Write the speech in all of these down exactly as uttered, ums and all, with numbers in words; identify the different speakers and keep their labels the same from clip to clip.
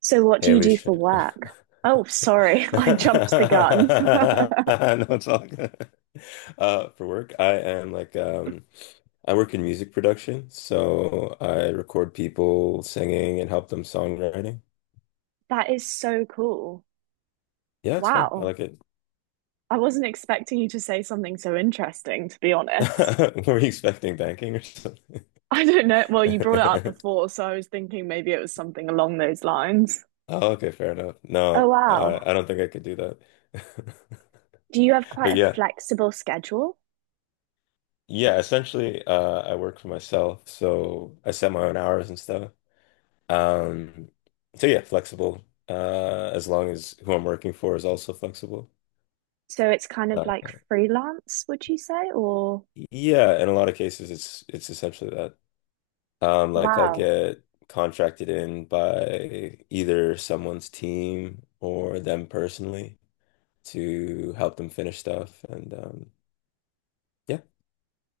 Speaker 1: So, what do
Speaker 2: Hey,
Speaker 1: you do
Speaker 2: Alicia.
Speaker 1: for work? Oh, sorry, I jumped the gun.
Speaker 2: No, it's all good. Uh, for work, I am like um, I work in music production, so I record people singing and help them songwriting.
Speaker 1: That is so cool.
Speaker 2: Yeah, it's fun. I
Speaker 1: Wow.
Speaker 2: like it.
Speaker 1: I wasn't expecting you to say something so interesting, to be honest.
Speaker 2: Were you expecting banking or something?
Speaker 1: I don't know. Well, you brought it up before, so I was thinking maybe it was something along those lines.
Speaker 2: Oh, okay, fair enough.
Speaker 1: Oh,
Speaker 2: No, I,
Speaker 1: wow.
Speaker 2: I don't think I could do that.
Speaker 1: Do you have quite
Speaker 2: But
Speaker 1: a
Speaker 2: yeah,
Speaker 1: flexible schedule?
Speaker 2: yeah. Essentially, uh, I work for myself, so I set my own hours and stuff. Um, so yeah, flexible. Uh, as long as who I'm working for is also flexible.
Speaker 1: So it's kind of
Speaker 2: Uh,
Speaker 1: like freelance, would you say? Or
Speaker 2: yeah, in a lot of cases, it's it's essentially that. Um, like I'll
Speaker 1: wow.
Speaker 2: get contracted in by either someone's team or them personally to help them finish stuff, and um, yeah.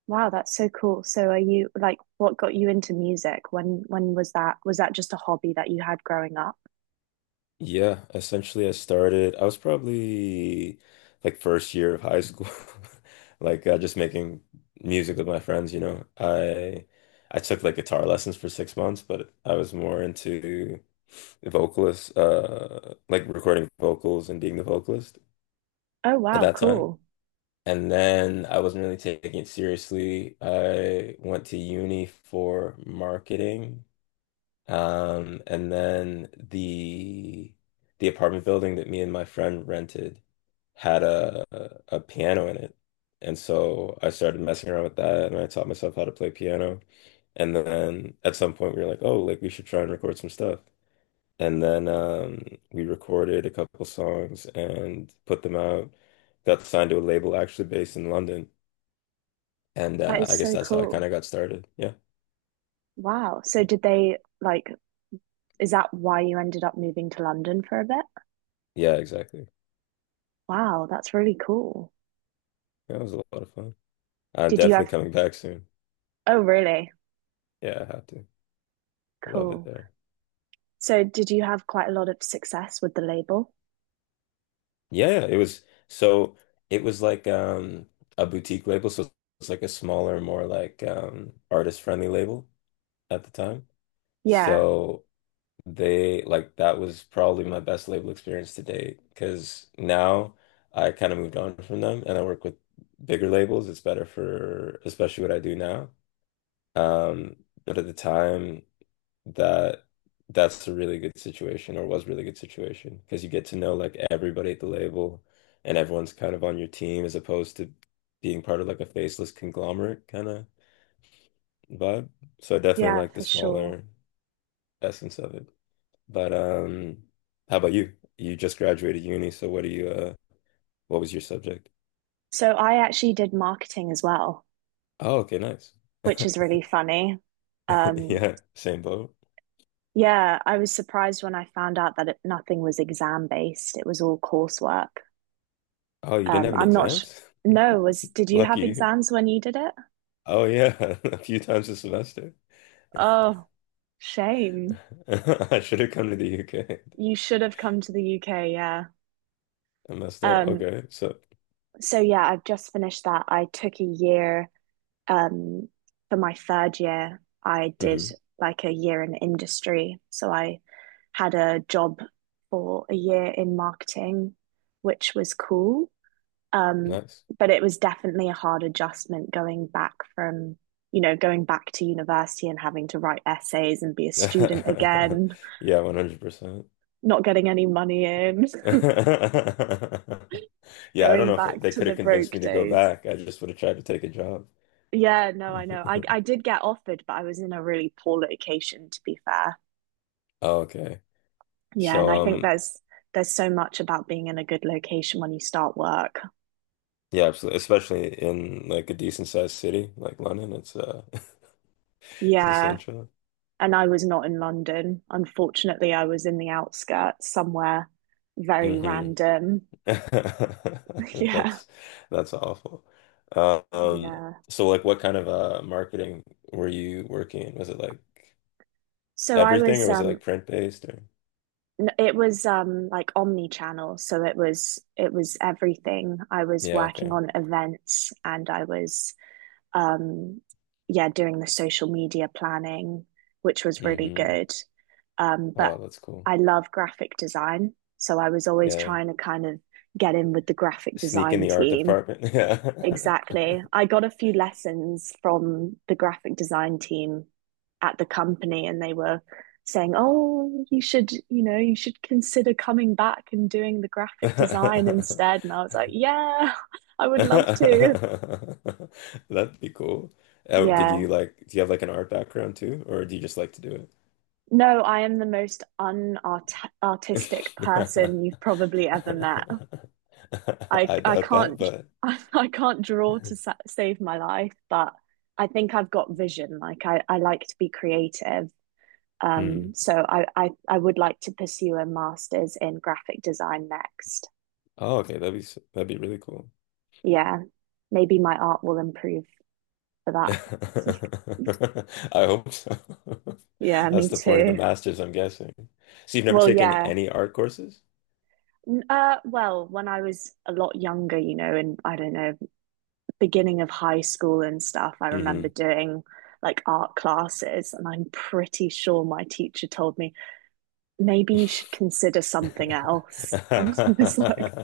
Speaker 1: Wow, that's so cool. So are you like what got you into music? When when was that? Was that just a hobby that you had growing up?
Speaker 2: Yeah, essentially I started, I was probably like first year of high school, like uh, just making music with my friends, you know. I I took like guitar lessons for six months, but I was more into vocalist, uh, like recording vocals and being the vocalist
Speaker 1: Oh
Speaker 2: at
Speaker 1: wow,
Speaker 2: that time.
Speaker 1: cool.
Speaker 2: And then I wasn't really taking it seriously. I went to uni for marketing, um, and then the the apartment building that me and my friend rented had a a piano in it. And so I started messing around with that and I taught myself how to play piano. And then at some point we were like, oh, like we should try and record some stuff. And then um, we recorded a couple songs and put them out. Got signed to a label actually based in London. And
Speaker 1: That
Speaker 2: uh,
Speaker 1: is
Speaker 2: I guess
Speaker 1: so
Speaker 2: that's how I kind
Speaker 1: cool.
Speaker 2: of got started. Yeah.
Speaker 1: Wow. So did they like is that why you ended up moving to London for a bit?
Speaker 2: Yeah, exactly.
Speaker 1: Wow, that's really cool.
Speaker 2: That was a lot of fun. I'm
Speaker 1: Did you
Speaker 2: definitely
Speaker 1: have?
Speaker 2: coming back soon.
Speaker 1: Oh really?
Speaker 2: Yeah, I have to. Love it
Speaker 1: Cool.
Speaker 2: there.
Speaker 1: So did you have quite a lot of success with the label?
Speaker 2: Yeah, it was so it was like um a boutique label, so it's like a smaller, more like um artist friendly label at the time.
Speaker 1: Yeah.
Speaker 2: So they like that was probably my best label experience to date because now I kind of moved on from them and I work with bigger labels. It's better for especially what I do now. Um, but at the time that that's a really good situation or was really good situation because you get to know like everybody at the label and everyone's kind of on your team as opposed to being part of like a faceless conglomerate kind of vibe. So I definitely
Speaker 1: Yeah,
Speaker 2: like the
Speaker 1: for sure.
Speaker 2: smaller essence of it. But um how about you? You just graduated uni, so what do you uh what was your subject?
Speaker 1: So I actually did marketing as well,
Speaker 2: Oh, okay, nice.
Speaker 1: which is really funny. Um
Speaker 2: Yeah, same boat.
Speaker 1: Yeah, I was surprised when I found out that it, nothing was exam based. It was all coursework.
Speaker 2: Oh, you didn't
Speaker 1: Um,
Speaker 2: have any
Speaker 1: I'm not sh
Speaker 2: exams?
Speaker 1: No, was did you
Speaker 2: Lucky
Speaker 1: have
Speaker 2: you.
Speaker 1: exams when you did it?
Speaker 2: Oh yeah, a few times a semester.
Speaker 1: Oh, shame.
Speaker 2: I should have come to the U K.
Speaker 1: You should have come to the U K, yeah.
Speaker 2: I messed up.
Speaker 1: Um,
Speaker 2: Okay, so
Speaker 1: so yeah, I've just finished that. I took a year um for my third year. I did
Speaker 2: hmm
Speaker 1: like a year in industry. So I had a job for a year in marketing, which was cool. Um,
Speaker 2: nice.
Speaker 1: but it was definitely a hard adjustment going back from, you know, going back to university and having to write essays and be a student again,
Speaker 2: Yeah, one hundred percent.
Speaker 1: not getting any money in,
Speaker 2: Yeah, I don't
Speaker 1: going
Speaker 2: know if
Speaker 1: back
Speaker 2: they
Speaker 1: to
Speaker 2: could
Speaker 1: the
Speaker 2: have convinced
Speaker 1: broke
Speaker 2: me to go
Speaker 1: days.
Speaker 2: back. I just would have tried to take a job.
Speaker 1: Yeah, no, I know. I, I did get offered, but I was in a really poor location, to be fair.
Speaker 2: Oh, okay.
Speaker 1: Yeah, and
Speaker 2: So
Speaker 1: I think
Speaker 2: um
Speaker 1: there's there's so much about being in a good location when you start work.
Speaker 2: yeah, absolutely. Especially in like a decent sized city like London, it's uh it's
Speaker 1: Yeah,
Speaker 2: essential.
Speaker 1: and I was not in London. Unfortunately, I was in the outskirts somewhere very
Speaker 2: Hmm
Speaker 1: random. Yeah.
Speaker 2: That's that's awful. Uh, Um,
Speaker 1: Yeah.
Speaker 2: so like what kind of uh marketing were you working in? Was it like
Speaker 1: So I
Speaker 2: everything or
Speaker 1: was
Speaker 2: was it
Speaker 1: um
Speaker 2: like print based or
Speaker 1: n- it was um like omni-channel, so it was it was everything. I was
Speaker 2: yeah,
Speaker 1: working
Speaker 2: okay.
Speaker 1: on events and I was um yeah, doing the social media planning, which was really
Speaker 2: hmm
Speaker 1: good. Um, but
Speaker 2: Oh, that's cool.
Speaker 1: I love graphic design, so I was always
Speaker 2: Yeah.
Speaker 1: trying to kind of get in with the graphic
Speaker 2: Sneak in
Speaker 1: design
Speaker 2: the art
Speaker 1: team.
Speaker 2: department. Yeah.
Speaker 1: Exactly. I got a few lessons from the graphic design team at the company, and they were saying, "Oh, you should, you know, you should consider coming back and doing the graphic design instead." And I was like, "Yeah, I would love to."
Speaker 2: That'd be cool. Uh, did
Speaker 1: Yeah.
Speaker 2: you like do you have like an art background too, or do you just like to do
Speaker 1: No, I am the most unart artistic
Speaker 2: it?
Speaker 1: person you've probably ever met. I
Speaker 2: I
Speaker 1: I
Speaker 2: doubt that,
Speaker 1: can't,
Speaker 2: but
Speaker 1: I, I can't draw to sa save my life, but I think I've got vision. Like I, I like to be creative.
Speaker 2: Mm.
Speaker 1: Um, so I, I I would like to pursue a master's in graphic design next.
Speaker 2: Oh, okay. That'd be s- that'd be really cool.
Speaker 1: Yeah, maybe my art will improve for that.
Speaker 2: I hope so.
Speaker 1: Yeah, me
Speaker 2: That's the point of the
Speaker 1: too.
Speaker 2: master's, I'm guessing. So you've never
Speaker 1: Well,
Speaker 2: taken
Speaker 1: yeah.
Speaker 2: any art courses?
Speaker 1: Uh, well, when I was a lot younger, you know, in I don't know, beginning of high school and stuff, I remember
Speaker 2: Hmm
Speaker 1: doing like art classes, and I'm pretty sure my teacher told me, maybe you should consider something else. And I was like,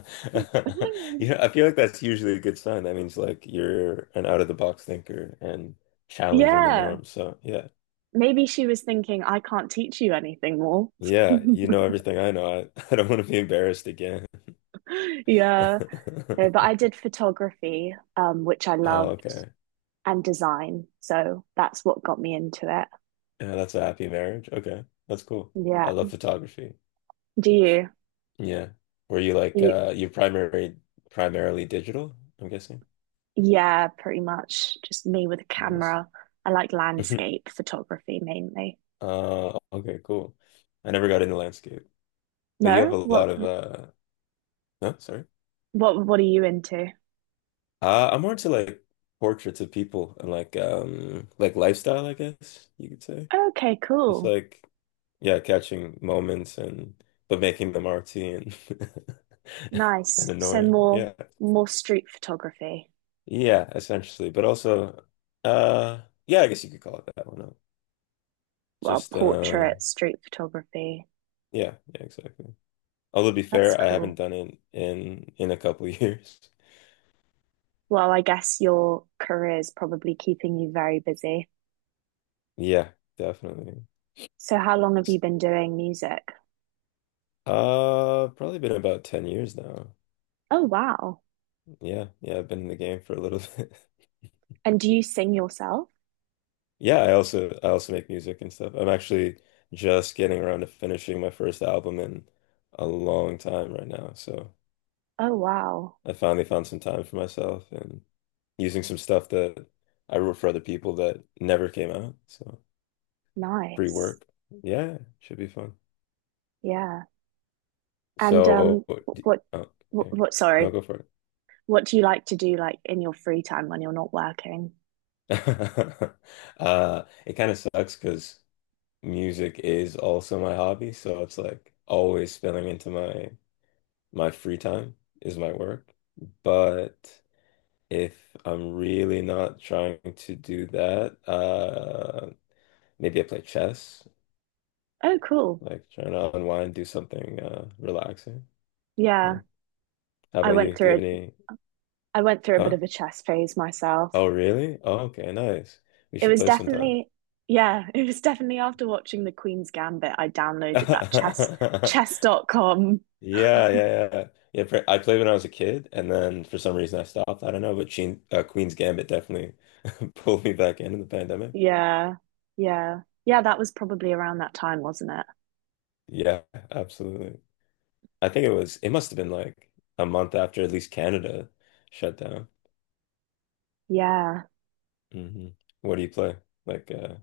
Speaker 2: You know, I feel like that's usually a good sign. That means like you're an out of the box thinker and challenging the
Speaker 1: yeah,
Speaker 2: norm. So yeah,
Speaker 1: maybe she was thinking, I can't teach you anything more.
Speaker 2: yeah, you know everything I know. I, I don't want to be embarrassed again.
Speaker 1: Yeah. No, but I did photography, um, which I
Speaker 2: Oh,
Speaker 1: loved,
Speaker 2: okay.
Speaker 1: and design. So that's what got me into it.
Speaker 2: Yeah, that's a happy marriage. Okay. That's cool. I
Speaker 1: Yeah.
Speaker 2: love photography.
Speaker 1: Do you?
Speaker 2: Yeah. Were you like
Speaker 1: you
Speaker 2: uh you primary primarily digital, I'm guessing?
Speaker 1: yeah, pretty much. Just me with a
Speaker 2: Nice.
Speaker 1: camera. I like landscape photography mainly.
Speaker 2: Uh okay, cool. I never got into landscape. But you have
Speaker 1: No?
Speaker 2: a lot
Speaker 1: What
Speaker 2: of uh no, sorry.
Speaker 1: what what are you into?
Speaker 2: Uh I'm more into like portraits of people and like um like lifestyle, I guess you could say.
Speaker 1: Okay,
Speaker 2: It's
Speaker 1: cool.
Speaker 2: like yeah, catching moments and but making them artsy and and
Speaker 1: Nice. So
Speaker 2: annoying.
Speaker 1: more
Speaker 2: Yeah.
Speaker 1: more street photography.
Speaker 2: Yeah, essentially. But also, uh, yeah, I guess you could call it that one up.
Speaker 1: Well,
Speaker 2: Just,
Speaker 1: portrait
Speaker 2: um,
Speaker 1: street photography.
Speaker 2: yeah, yeah, exactly. Although to be
Speaker 1: That's
Speaker 2: fair, I haven't
Speaker 1: cool.
Speaker 2: done it in in a couple years.
Speaker 1: Well, I guess your career is probably keeping you very busy.
Speaker 2: Yeah, definitely.
Speaker 1: So, how long have
Speaker 2: S-
Speaker 1: you been doing music?
Speaker 2: Uh, probably been about ten years now.
Speaker 1: Oh, wow.
Speaker 2: Yeah, yeah, I've been in the game for a little bit.
Speaker 1: And do you sing yourself?
Speaker 2: Yeah, I also I also make music and stuff. I'm actually just getting around to finishing my first album in a long time right now. So
Speaker 1: Oh, wow.
Speaker 2: I finally found some time for myself and using some stuff that I wrote for other people that never came out. So free
Speaker 1: Nice.
Speaker 2: work. Yeah, should be fun.
Speaker 1: Yeah. And um,
Speaker 2: So, d-
Speaker 1: what,
Speaker 2: oh,
Speaker 1: what,
Speaker 2: okay.
Speaker 1: what,
Speaker 2: No,
Speaker 1: sorry,
Speaker 2: go for it.
Speaker 1: what do you like to do like in your free time when you're not working?
Speaker 2: Uh, it kind of sucks because music is also my hobby, so it's like always spilling into my my free time is my work. But if I'm really not trying to do that, uh, maybe I play chess.
Speaker 1: Oh, cool.
Speaker 2: Like trying to unwind, do something uh relaxing. You
Speaker 1: Yeah.
Speaker 2: know, how
Speaker 1: I
Speaker 2: about
Speaker 1: went
Speaker 2: you? Do you
Speaker 1: through
Speaker 2: have
Speaker 1: a,
Speaker 2: any?
Speaker 1: I went through a bit
Speaker 2: Huh?
Speaker 1: of a chess phase myself.
Speaker 2: Oh, really? Oh, okay, nice. We
Speaker 1: It
Speaker 2: should
Speaker 1: was
Speaker 2: play sometime.
Speaker 1: definitely, yeah, it was definitely after watching The Queen's Gambit, I downloaded that chess chess dot com.
Speaker 2: Yeah, yeah, yeah. Yeah, pr- I played when I was a kid, and then for some reason I stopped. I don't know, but Sheen, uh, Queen's Gambit definitely pulled me back in in the pandemic.
Speaker 1: Yeah. Yeah. Yeah, that was probably around that time, wasn't it?
Speaker 2: Yeah, absolutely. I think it was, it must have been like a month after at least Canada shut down.
Speaker 1: Yeah.
Speaker 2: Hmm What do you play? Like, uh,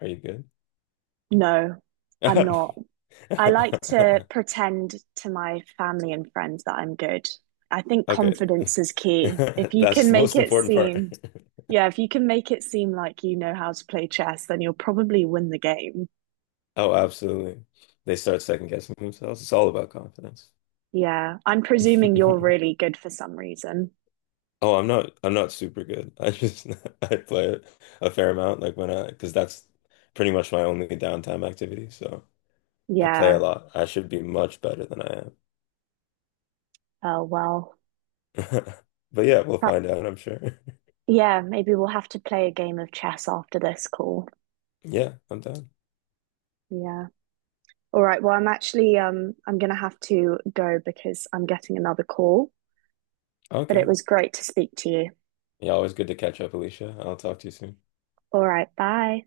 Speaker 2: are you
Speaker 1: No, I'm not. I like to
Speaker 2: good?
Speaker 1: pretend to my family and friends that I'm good. I think
Speaker 2: Okay.
Speaker 1: confidence is key. If you
Speaker 2: That's
Speaker 1: can
Speaker 2: the
Speaker 1: make
Speaker 2: most
Speaker 1: it
Speaker 2: important part.
Speaker 1: seem. Yeah, if you can make it seem like you know how to play chess, then you'll probably win the game.
Speaker 2: Oh, absolutely. They start second guessing themselves. It's all about confidence.
Speaker 1: Yeah, I'm presuming you're really good for some reason.
Speaker 2: Oh, I'm not I'm not super good. I just I play a fair amount like when I because that's pretty much my only downtime activity. So I play
Speaker 1: Yeah,
Speaker 2: a lot. I should be much better than I am.
Speaker 1: oh well.
Speaker 2: But yeah, we'll
Speaker 1: But
Speaker 2: find out, I'm sure.
Speaker 1: yeah, maybe we'll have to play a game of chess after this call.
Speaker 2: Yeah, I'm done.
Speaker 1: Yeah. All right, well, I'm actually um I'm gonna have to go because I'm getting another call, but it
Speaker 2: Okay.
Speaker 1: was great to speak to you.
Speaker 2: Yeah, always good to catch up, Alicia. I'll talk to you soon.
Speaker 1: All right, bye.